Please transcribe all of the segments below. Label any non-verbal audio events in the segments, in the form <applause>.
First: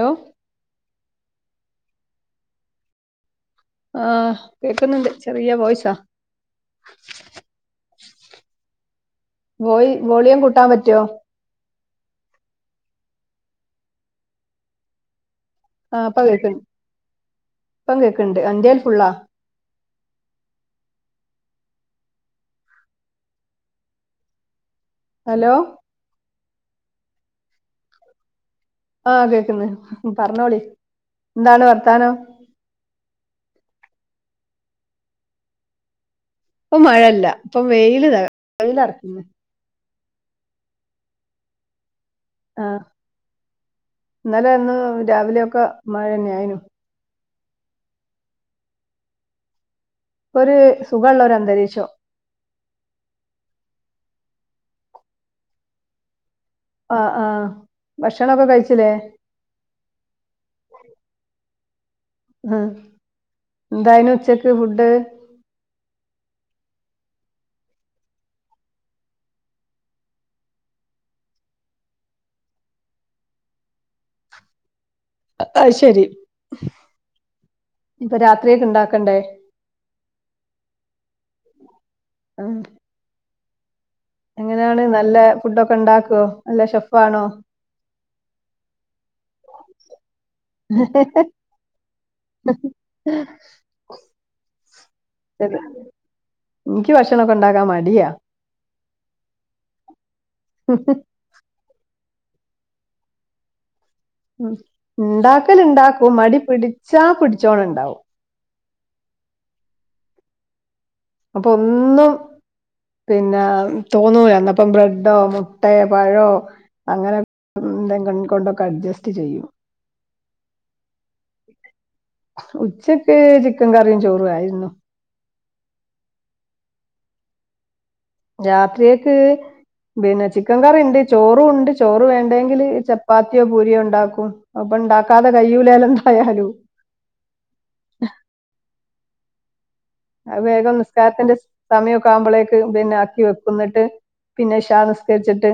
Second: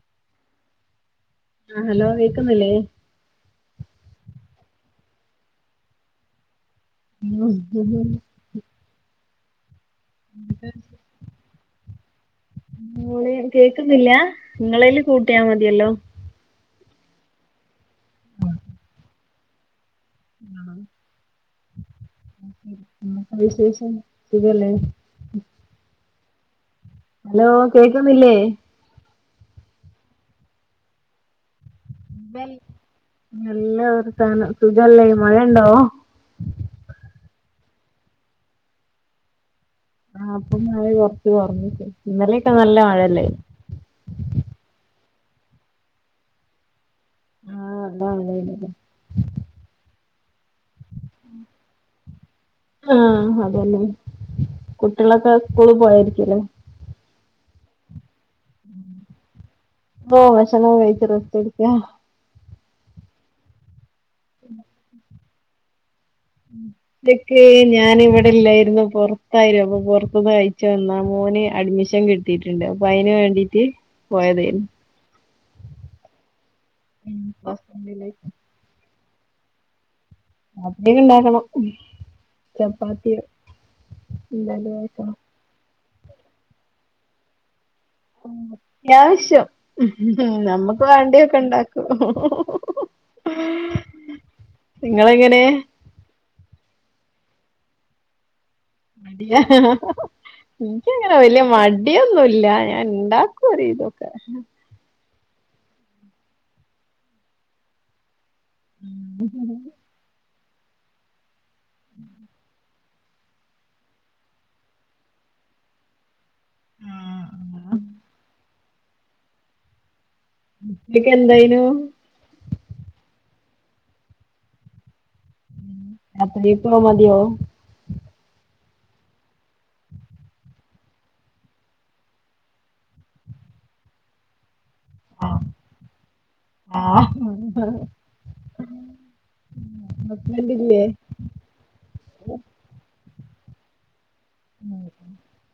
Law ആഹ് hello കേക്കുന്നില്ലേ? ആ കേക്കുന്നുണ്ട്. ചെറിയ വോയ്സാ. <unintelligible> വോയി വോളിയം കൂട്ടാം പറ്റോ? വോളിയം കേൾക്കുന്നില്ലാ ങ്ങളേൽ കൂട്ട് ആ പ്പക്കേക്ക്ണ്ട് പ്പംകേക്ക്ണ്ട് ൻെൽ ഫുള്ളാ ആ <unintelligible> വിശേഷം സുഖല്ലേ? ഹലോ ഹലോ കേക്കുന്നില്ലേ? ആഹ് കേക്കുന്ന് ഹ് ഹ് പറഞ്ഞോളി എന്താണ് വർ <unintelligible> വെൽ നല്ല വർത്താനം സുഗല്ലെ മഴണ്ടോ? പ്പം വെയില് ത വെയിലർക്കുന്നു. ആ ഇപ്പം മയ കൊറച്ച് കൊറഞ്ഞിക്ക. ഇന്നല്യോക്കെ നല്ല ആഹ് മഴല്ലേ? ഇന്നലെ ഇന്നും രാവിലെയൊക്കെ മഴെന്നെ ആയിനു. ആ അതാണ് ലേ. <unintelligible> ഒരു സുഖള്ളൊരന്തരീക്ഷൊ ആ അതല്ലേ കുട്ടികളൊക്കെ സ്കൂളിൽ പോയായിരിക്കുലേ? ആ ആ ഭക്ഷണൊക്കെ കഴിച്ചില്ലേ? കെയിച്ച് റസ്റ്റെട്ക്ക അ. ആ എന്തായിനു ച്ചക്ക് ഫുഡ്? <unintelligible> ഞാനിവിടെ ഇല്ലായിരുന്നു പൊറത്തായിരുന്നു. പൊറത്ത്ന്ന് കഴിച്ചു വന്നാ മോ മൊന് അഡ്മിഷൻ കിട്ടീട്ട്ണ്ട് അപ്പൊ അയിന് വേണ്ടീട്ട് പോയതേനി. അ അഉ ശെരി പ്പൊ ഹോസ്പിറ്റലിലേക്ക് രാത്രിയില് ണ്ടാ ക്കണ്ടേ? അ <unintelligible> ണ്ടാക്കണം ചപ്പാത്തി എങ്ങനാണ് നല്ല ഫുഡൊക്കെ ണ്ടാക്കോ? നല്ല ഷെഫാണോ? ത്യാവശ്യം ഹ്മ് മ് നമ്മുക്ക് വാണ്ടിയൊക്കെ ണ്ടാക്കും. ഹ് മ് മ് മ് മ് <inaudible> ങ്ങളെങ്ങെനേ? ഇൻക്ക് ഭക്ഷണോക്കെ ണ്ടാക്കാൻ മടിയാ. മടിയാ ഹ് ഹ് ഹ് എൻക്കങ്ങനെ വല്യ മട് ടിയൊന്നുല്ല ഞാണ്ടാക്കും ഒരുവിതൊ ഉം ണ്ടാക്കല് ണ്ടാക്കും മടി പിടിച്ചാ പിടിച്ചോണം ഉണ്ടാവും ഉ ഹ് <unintelligible> പ്പൊ ഒന്നും പിന്നാ... തോന്നൂലന്നപ്പം ബ്രെഡോ മുട്ടേ പഴോ അങ്ങനെ ന്തെ കൊണ്ടൊക്കെ അഡ്ജസ്റ്റ് ചെയ്യും. ഉച്ചക്ക് എന്തായിനു <inaudible> ഉച്ചക്ക് ചി ക്കൻകറീം ചോറു ആയിര്ന്നു. <unintelligible> മതിയോ രാത്രിയക്ക് പിന്നെ ചിക്കൻ കറിണ്ട് ചോറും ണ്ട് ചോറ് വേണ്ടെങ്കില് ചപ്പാത്തിയോ പൂരിയോ ണ്ടാക്കും. ഹ്പ്പൊ ണ്ടാക്കാതെ കയ്യൂല്ലല്ലോ ന്തായാലും. ആ അഉ ഹസ്ബൻഡ് വേഗം ഇല്ലേ നിസ്കാരത്തിന്റെ സമയൊക്കെ ആവുമ്പോളേക്ക് പിന്നെ ആക്കി വെക്കുന്നിട്ട് പിന്നെ ഇശാ നിസ്കര്ച്ചിട്ട്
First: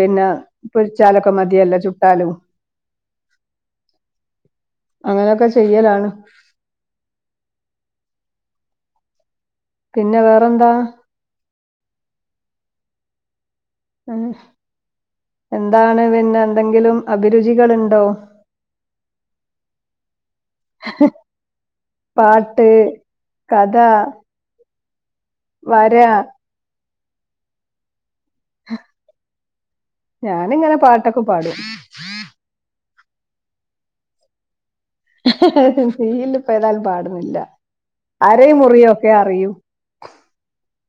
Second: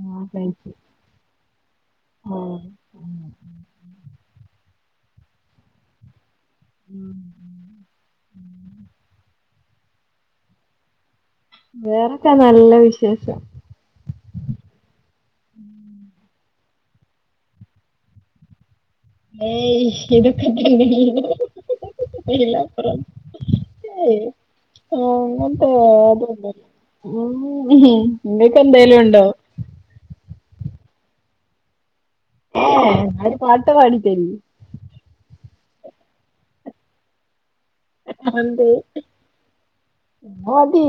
ആ കഴിച്ചു പൊര്ച്ചാലൊക്കെ മതിയല്ലോ ചുട്ടാലും ആ അങ്ങനെയൊക്കെ ചെയ്യലാണ്. <inaudible> പിന്നെ വേറെന്താ? വേറൊക്കെ നല്ല വിശേഷം. എന്താണ് പിന്നെ എന്തെങ്കിലും അഭിരുചികൾഇണ്ടോ. ഏയ് ഇതൊക്കെ തന്നെ അപ്പറം. അതാ ആ അങ്ങത്തെ യാതൊരു <unintelligible> മം ഇങ്ങക്ക് എന്തേലുണ്ടോ? ഞാനിങ്ങനെ പാട്ടൊക്കെ പാടും. ഏ ന്നാരു പാട്ട് പാടി തെരി ഇതില് ഇപ്പോ ഏതാലും പാട്ണില്ല അരയും എന്ത് മുറിയോക്കെ അറിയൂ. മതി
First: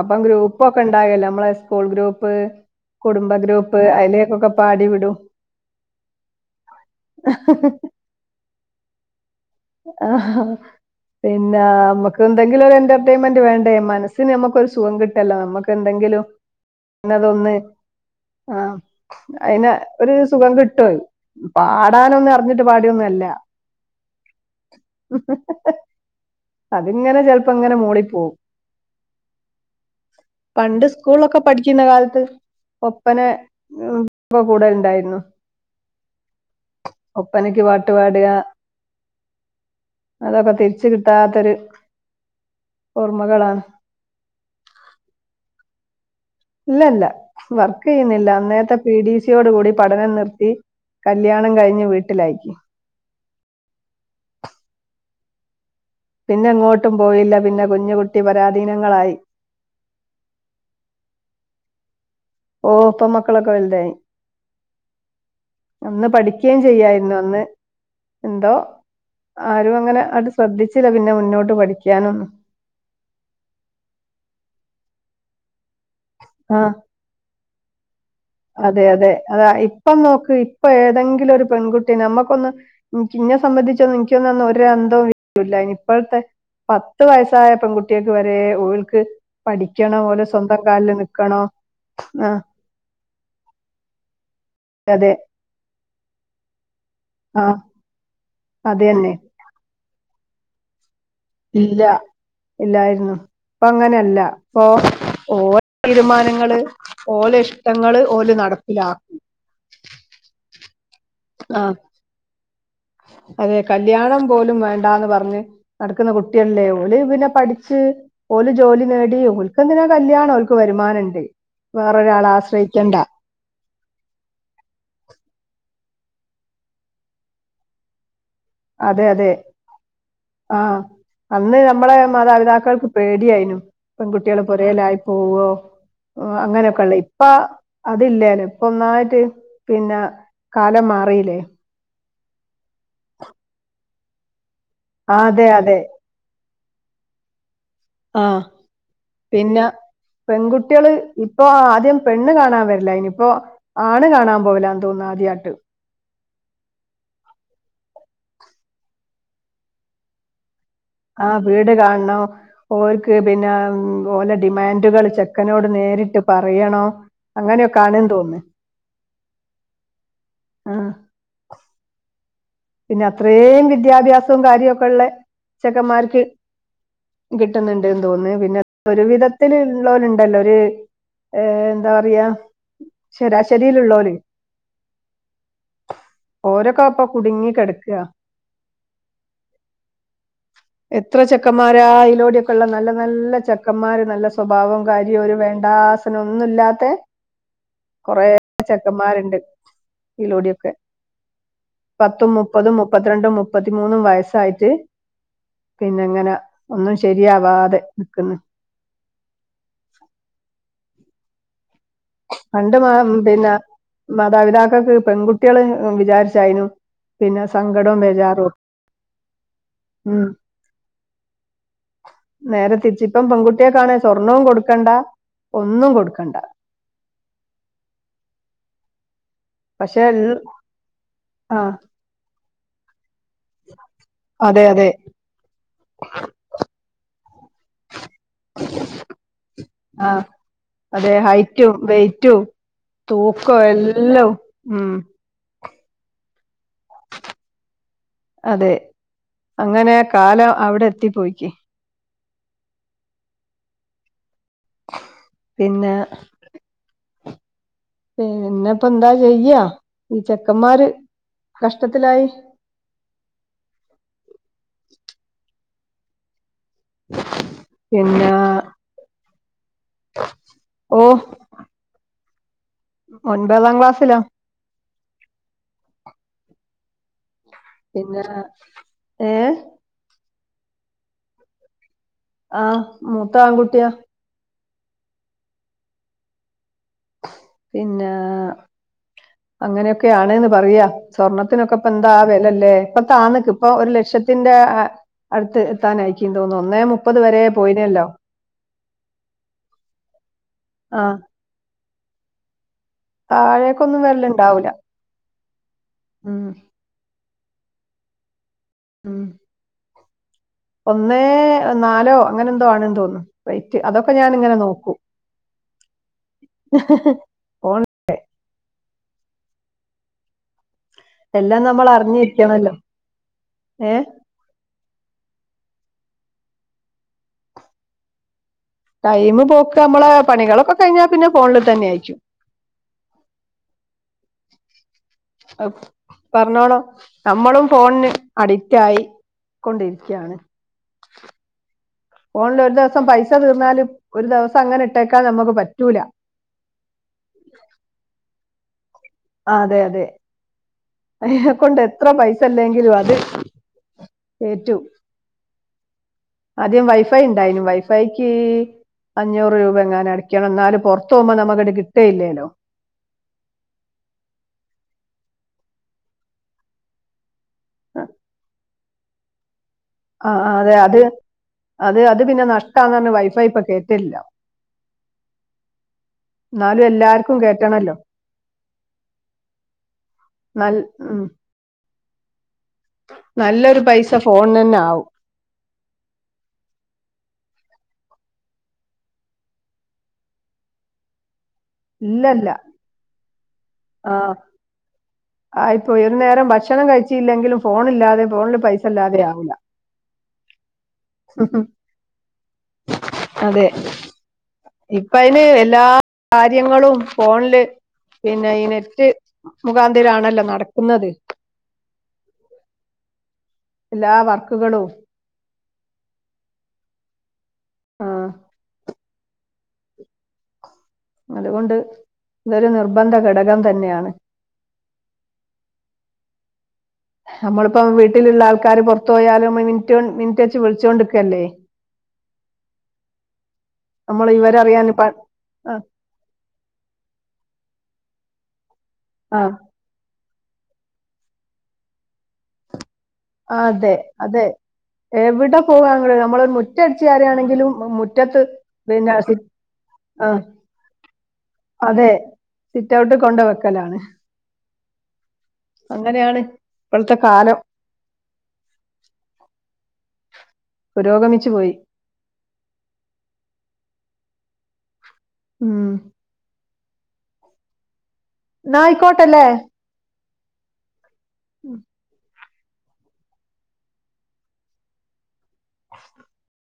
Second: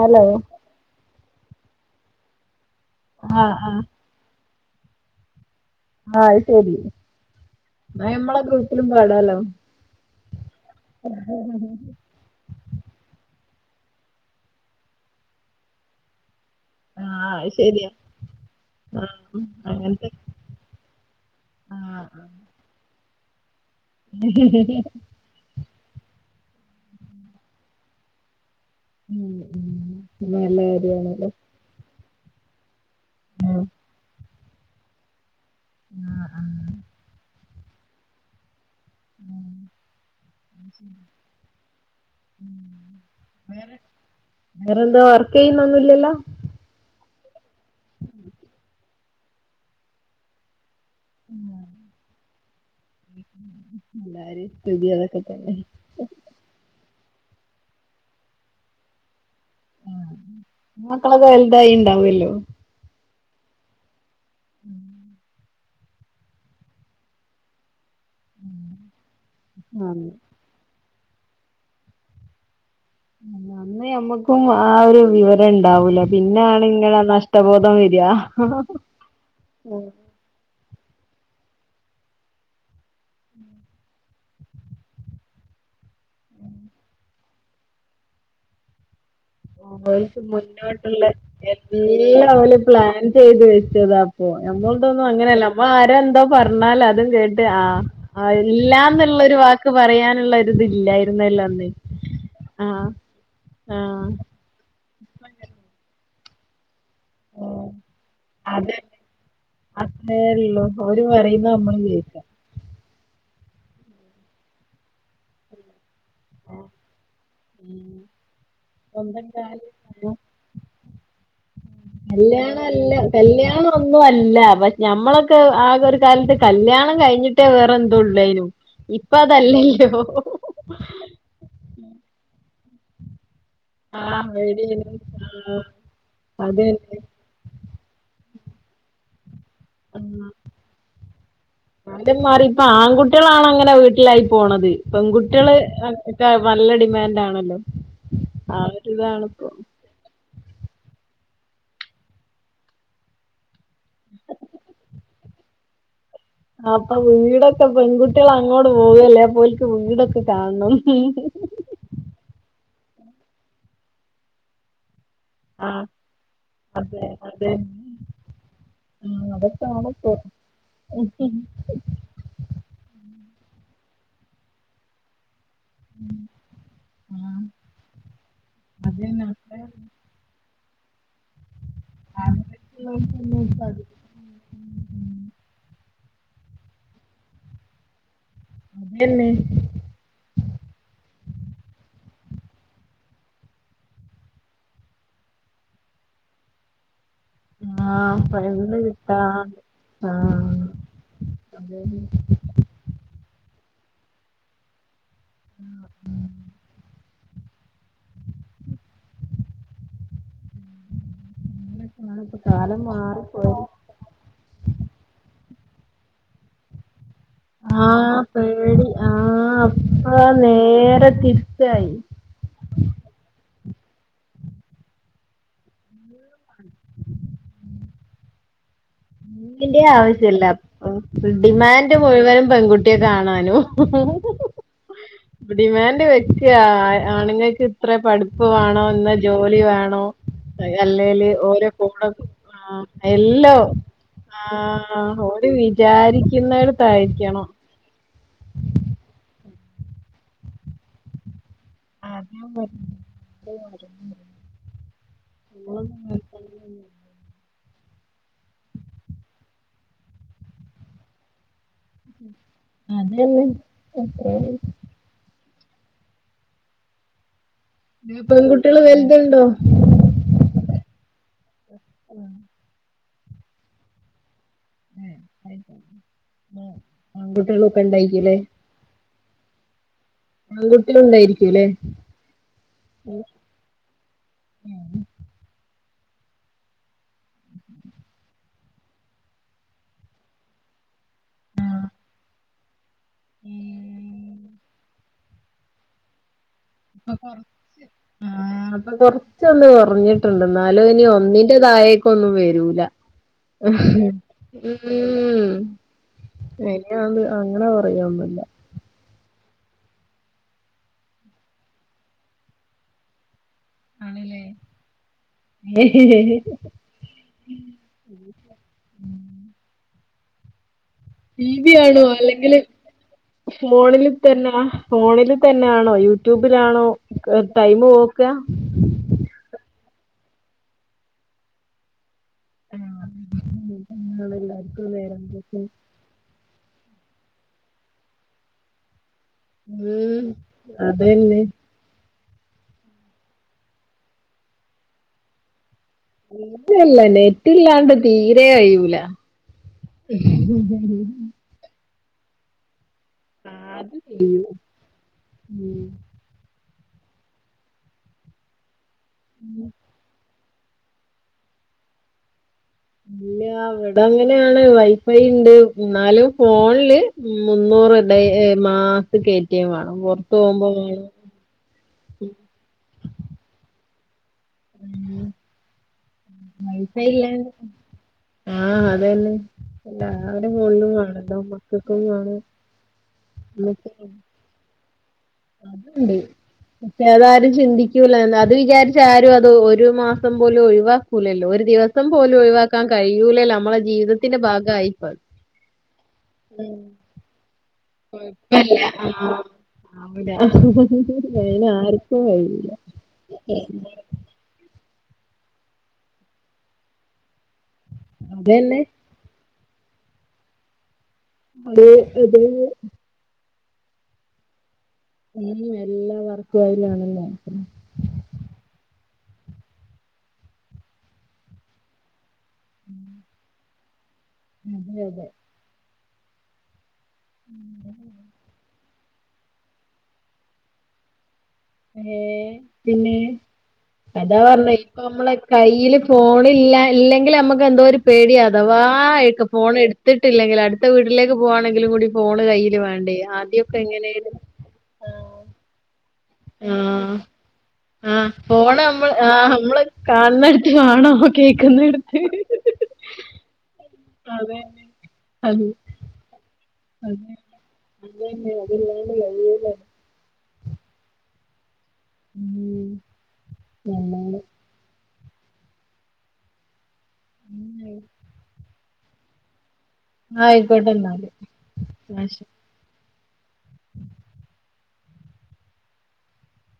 അപ്പം ഗ്രൂപ്പൊക്കെ ഇണ്ടാകേലെ മ്മളെ സ്കൂൾ ഗ്രൂപ്പ് കുടുംബ ആ ആ ഗ്രൂപ്പ് അയി ലേക്കൊക്കെ പാടി വിടൂ ആഹ് ശെരി ആഹ് മ്മളെ ഗ്രൂപ്പിലും പാടാലോ? ആ പിന്നെ അമ്മക്ക് എന്തെങ്കിലും ഒരു എന്റർടൈൻമെന്റ് വേണ്ടേ അതെ മനസ്സിന് നമുക്കൊരു സുഖം കിട്ടല്ലോ നമുക്ക് എന്തെങ്കിലും ആ അത് ഇന്നതൊന്ന്. ശരിയാ ആ അയ്ന് അങ്ങനത്തെ ഒരു സുഖം കിട്ടുവെയ് ആ ആ പാടാനൊന്നും അറിഞ്ഞിട്ട് പാടിയൊന്നല്ല. <inaudible> <inaudible> അതിങ്ങനെ ചെൽപ്പോ ഇങ്ങനെ മൂളി പോവും. ഉം, ഉം. നല്ല പണ്ട് കാര്യമാണല്ലോ സ്കൂള്ളൊക്കെ പഠിക്കുന്ന കാലത്ത് ഒപ്പന ഇപ്പ കൂടേണ്ടായിരുന്നു ആ ആ ഒപ്പനക്ക് പാട്ട് പാടാ ഉം. അതൊക്കെ തിരിച്ച് കിട്ടാത്തൊരു ഓർമ്മകളാണ് വേറെന്താ വർക്കെയുന്നൊന്നില്ലല്ലോ? ഇല്ലല്ല വർക്ക് ചെയ്യുന്നില്ല അന്നേത്തെ പി ഡി സിയോട് കൂടി പഠനം നിർത്തി. കല്യാണം കഴിഞ്ഞ് വീട്ടിലായി. എല്ലാരെയും സ്ഥിതി അതൊക്കെ തന്നെ ഒട്ടും പോയില്ല പിന്നെ കുഞ്ഞുകുട്ടി പരാധീനങ്ങളായി. ആ മക്കളൊക്കെ വലുതായിണ്ടാവൊല്ലോ? ഓ ഇപ്പൊ മക്കളൊക്കെ വലുതായി. <inaudible> അന്ന് പഠിക്ക്യേം ചെയ്യായിരുന്നു അന്ന് എന്തോ ആരും അങ്ങനെ ആന്ന് അത് ശ്രദ്ധിച്ച് പിന്നെ പിന്നെ മുന്നോട്ട് പഠിക്യനൊന്നും. അന്ന് ഞമ്മക്കും ആ ഒരു വിവരം ഇണ്ടാവൂല ആ പിന്നാണ് ഇങ്ങനെ നഷ് ട്ടബോധം വെര് ഹ അതെ അതെ അതാ ഇപ്പം നോക്ക് ഇപ്പൊ ഏതെങ്കിലും ഒരു പെൺകുട്ടി നമുക്കൊന്ന് ഇൻക്ക് ഇനെ സംബന്ധിച്ചൊന്നും നിക്കൊന്നും ഒര അന്ധവുമില്ലാഇനി ഇപ്പോഴത്തെ പത്ത് വയസായ പെൺകുട്ടിയാക്ക് വെരെ ഓൽക്ക് ഓൽക്ക് മുന്നോട്ടുള്ള എല്ലാം ആ ഓൽ പ്ലാൻ ചെയ്ത് വെച്ചത് അപ്പൊ ഞമ്മൾ തോന്നും അതെ അങ്ങനെയല്ല ഞമ്മൾ ആരാ എന്തോ പറഞ്ഞാലതും കേട്ട് ആ ആ അത് തന്നെ ഇല്ലാന്നുള്ള ഒരു വാക്ക് പറയാനുള്ളരിതില്ല ഇല്ല ഇല്ലായിരുന്നു ഇപ്പൊ അങ്ങനെയല്ല ആഹ് ഇപ്പോ ഓരോ തീരുമാനങ്ങള് ഓലെ ഇഷ്ടങ്ങള് ഓല് അതെ നടപ്പിലാക്കി അത്രേ ഉള്ളൂ ഓര് പറയുന്ന നമ്മള് കേൾക്കാ അതെ കല്യാണം പോലും വേണ്ടാന്ന് പറഞ്ഞ് നടക്കുന്ന കുട്ടികളില്ലേ ഓല് പിന്നെ പഠിച്ച് ഉം. ഓല് ജോലി നേടി സ്വന്തം ഓൽക്ക് കാലിൽ എന്തിനാ കല്യാണം ഓൽക്ക് വരുമാനം ഉണ്ട് അ കല്യാണം അല്ല കല്യാണം ഒന്നും അല്ല പ ഞമ്മളൊക്കെ ആകെ കാലത്ത് കല്യാണം കഴിഞ്ഞിട്ടേ വേറെ എന്തതു ഉള്ളൂ അതിനു അതെ അതെ ആഹ അന്ന് നമ്മള മാതാപിതാക്കൾ പേടിയായിും ആഹ് പെൺകുട്ടികള് പേടിയേനു പുരലായി പോവോ ആഹ് അങ്ങനെയൊക്കെ ഉള്ള അതന്നെ ഇപ്പ അതില്ലേന ഒന്നായിട്ട് പിന്നെ കാലം മാറില്ലേ ആറ്റം മാറി ഇപ്പ ആൺകുട്ടികളാണ് അങ്ങനെ വീട്ടിലായി പോണത് ആഹ് അതെ പെൺകുട്ടികള് അതെ നല്ലടി ൻഡ ആണല്ലോ ആഹ് ആ ഇതണിപ്പ പിന്നെ പെൺകുട്ടികള് ഇപ്പൊ ആദ്യം പെണ് കാണാൻ വരില്ല ഇനിയിപ്പോൊ ആണ് കാണാൻ പോവലന്ന് തോന്ന ആദ്യാട്ട് അപ്പൊ വീടൊക്കെ പെൺകുട്ടികൾ അങ്ങോട്ട് പോവല്ലേ പോലക്ക് വീടൊക്കെ കാണണം ആ വീട് കാണണം ഓർക്ക് പിന്നെ ഓലെ ഡിമാൻഡുകൾ ച ചക്കനോട് ആ നേരിട്ട് പറയണോ അതെ അങ്ങനെയൊക്കെ ആണേെന്ന് തോന്നു ആഹ അതൊക്കെ ആണപ്പ പിന്നെ അത്രയും വിദ്യാഭ്യാസവും കാര്യവും ഒക്കെ ഉള്ള അ ചെക്കന്മാർക്ക് ആ കിട്ടുന്നുണ്ട്ന്ന് തോന്നുന്നു പിന്നെ ഒരു അതന്നെ വിധത്തിള്ള അത്ര പോല ഉണ്ടല്ലോ ഒരു ഏർ എന്താ പറയാ ആഗ്രഹിച്ചുള്ളവർക്കൊന്നും ഇപ്പ അത് ശരാശരിയിലുള്ളല ഓര കാപ്പ കുടുങ്ങി കിടക്കയാ അതന്നെ ഇത്ര ചെക്കന്മാരാ അതിലോടെൊക്കെ ഉള്ള നല്ല നല്ല ചെക്കന്മാര് നല്ല സ്വഭാവവും കാര്യവും ഒരു വേണ്ട അന ഒന്നുമല്ലാത്ത ആ കൊറെേ പണ്ട് ചെക്കന്മാരുണ്ട് കിട്ടാണ്ട് ആ ഇതിലൂടെിയൊക്കെ അതന്നെ. പത്തും മുപ്പതും മുപ്പത്തി രണ്ടും മുപ്പ മുപ്പത്തിമൂന്ന വയസ്സായിട്ട് പിന്നെങ്ങനെ ഒ ശരിയാവാതെ നിക്കുന്നു അങ്ങനൊക്കാണിപ്പ പണ്ട് കാലം മാ പിന്നെ മാറിപ്പോയത്. മാതാപിതാക്കൊക്ക് പെൺകുട്ടികള് വിചാരിച്ചായിു ആ പേടി ആ അപ്പ ഉം. നേരെ തിരിച്ചയി നേരെ തിരിച്ചിപ്പം പെൺകുട്ടിയെ കാാണ സ്വർണ്ണവും കൊടുക്കണ്ട ഒന്നും കൊടുക്കണ്ട അന്റെ പക്ഷെ ആവശ്യല്ല ആ ഡിമാൻഡ് മുഴുവനും പെൺകുട്ടിയ കാണ ഡൻഡ് അതെ അതെ വെക്കണ ഇത്ര പഠിപ്പ് വേണോ ഇന്ന ജോലി വേണോ ആ അതെ അല്ലേല് ഓരോ ഹൈറ്റും കോടും വെയിറ്റും ആ തൂക്കം എല്ലാം എല്ലാം ആ ഉം ഓര് വിചാരിക്കുന്ന യിരിക്കണം അതെ അങ്ങനെ കാലം അവിടെ എത്തി പോയിക്ക് ആ <unintelligible> അള പിന്നെ <unintelligible> പിന്നെപ്പ എന്താ ചെയ്യാ ഈ ചെക്കന്മാര് കഷ്ടത്തിലായി അത <unintelligible> <inaudible> ഇ പെൺകുട്ടികള് വലുതണ്ടോ ഓ ഒൻപതാം ക്ലാസ്സിലാ. <unintelligible> ആൺകുട്ട്യേളൊക്കെ പിന്നെ ഇണ്ടായിക്കുലേ. ഏ? ആൺകുട്ട്യല് ഇണ്ടായിരിക്കൂലെ. ആ മൂത്ത ആൺങ്കുട്ടിയാ. ഉം. പിന്നെ... അങ്ങനെയൊക്കെയാണ്ന്ന് പറയ്യാ സ്വർണത്തിനൊക്കെ ഇപ്പ എന്താ വെലല്ലേ? ഉം <unintelligible> <unintelligible> അപ്പൊ കൊറച്ചൊന്ന് കൊറഞ്ഞിട്ടിണ്ട് ന്നാലും ഇനി ആ ഒന്നിൻ്റെതായ ഒന്നും വരൂല. താഴേക്കൊന്നും വരലുണ്ടാവൂല ഉം <inaudible> അങ്ങനെ പറയൊന്നില്ല്യ. ഉം. ഒന്നേ നാലോ അങ്ങനെന്തോ ആണ് തോന്നും റേറ്റ്, അതൊക്കെ ആണല്ലേ ഞാനിങ്ങനെ നോക്കൂ. ഫോൺ <inaudible> <unintelligible> എല്ലാം ടീവി നമ്മൾ ആണോ അല്ലെങ്കില് അറിഞ്ഞിരിക്കണല്ലോ ഏ ഫോണില് തെന്നാ. ഫോണില്തെന്നൊണോ യൂട്യൂബിലാണോ ടൈമ് പോക്ക? ടൈമ് പോക്ക് അമ്മളെ പണികളൊക്കെ കഴിഞ്ഞാ പിന്നെ ഫോണില് തന്ന്യായിക്കും. അതാണ് <unintelligible> അമ്മളും ഫോൺന് അഡിറ്റായി. ഉം അതെന്നെ. ഫോണിലൊരു ദെവസം പൈസ തീർന്നാല് ഒരു ദെവസം അങ്ങനെട്ടേക്കാൻ ഞമ്മക്ക് <unintelligible> ല്ല ല്ല നെറ്റില്ലാണ്ട് തീരെ കയ്യൂല. <unintelligible> അയിനെക്കൊണ്ട് എത്ര പൈസല്ലെങ്കിലും അ ആ അത് ചെയ്യും ഉം. ആദ്യം വൈഫൈണ്ടായിനൂ വൈഫൈക്ക് അഞ്ഞൂറ് രൂപ എങ്ങാനടക്ക ക്കണം ന്നാലും പൊറത്തോമ്പോ നമ്മക്കത് കിട്ടേല്ലേല്ലോ. ഇല്ല വ്ടെങ്ങെനേണ് വൈഫൈണ്ട് ന്നാലും ഫോൺല് മുന്നൂറ് ഇടയ് മാസ കേ ആ അതെ അത് അത് അത് പിന്നെ നഷ്ടാന്നറഞ്ഞ് വൈഫൈപ്പൊ കേറ്റല്ല. ഉം. ന്നാലും എല്ലാർക്കും കേറ്റണല്ലോ. ആ അതന്നെ എല്ലാരെ നൽ ഫോണിലും ഉം വാണല്ലോ മക്കക്കും വാണം. നല്ലൊരു പൈസ ഫോൺനെന്നാവും. അത്ണ്ട്. പക്ഷേ അതാരും ചിന്തിക്കൂല അത് വിചാരിച്ചാരും അത് ഒരു മാസം പോലും ഒഴിവാക്കൂലല്ലോ ഒര് ദിവസം പോലും ഇല്ലല്ല ഒഴിവാക്കാൻ കഴിയ്യൂലേലോ അമ്മളെ ജീവിതത്തിന്റെ ഭാഗായിപ്പോ ആ ഇപ്പോ ഒര് നേരം ഭക്ഷണം കഴിച്ചില്ലെങ്കിലും ഫോണില്ലാതെ ഫോണില് കൊഴപ്പല്ല പൈസ ഇല്ലാതെ ആ. ആവൂല <unintelligible> ആർക്കും കയ്യൂല. അതെ. ഇപ്പ അയിന് എല്ലാ കാര്യങ്ങളും ഫോൺല് പിന്നെ ഈ അതന്നെ നെറ്റ് മുഖാന്തെരാണല്ലോ നടക്കുന്നെത്. അതെ അതെ. എല്ലാ വർക്ക്കളൂ ഉം എല്ലാ വർക്കൂ അയിലാണല്ലോ. ആ അത്കൊണ്ട് ഇതൊര് നിർബന്ധ ഘടകം തന്നെയാണ്. അതെ അതെ നമ്മളിപ്പം വീട്ടിലുള്ള ആൾക്കാര് പുറത്തു പോയാലും <unintelligible> മിനിറ്റ് വെച്ച് വിളിച്ചോണ്ട്ക്കുവല്ലേ ഏ പിന്നേ നമ്മൾ അതാ പറഞ്ഞ ഇവരറിയാൻ ഇപ്പൊ പ നമ്മളെ ആ കയ്യില് ഫോണില്ല ഇല്ലെങ്കിൽ നമ്മുക്ക് എന്തോര് പേട്യ അഥവാ ആ ഫോൺ എടുത്തിട്ട് ഇട്ടില്ലെങ്കിൽ അടുത്ത വീട്ടിലേക്ക് പോവാണെങ്കിലുങ്കൂടി ഫോണ് കയ്യിൽ വേണ്ടേ ആദ്യൊക്കെ അതെ എങ്ങനെയായിരുന്നു അതെ എവിടെ പോവാണെ ആഹ് ആഹ് ഫോണ് നമ്മള് പിന്നെ സി ആഹ് നമ്മള് ആ കാണുന്നടുട്ട വാണോ കേൾക്കുന്ന എടുത്ത് സിറ്റ് ഔട്ട് കൊണ്ട് വെക്കലാണ് അ അങ്ങനെയാണ് അ ഇപ്പോഴത്തെ കാലം അങ്ങെ അതില്ലാണ്ട് കയ്യൂലാലൊ പുരോഗമിച്ചു പോയി ഉം നല്ലോണം ഉം ഉം ന്നായിക്കോട്ടല്ലേ ആയിക്കോട്ടെ ന്നാല് ഉം ക്ഷെ അ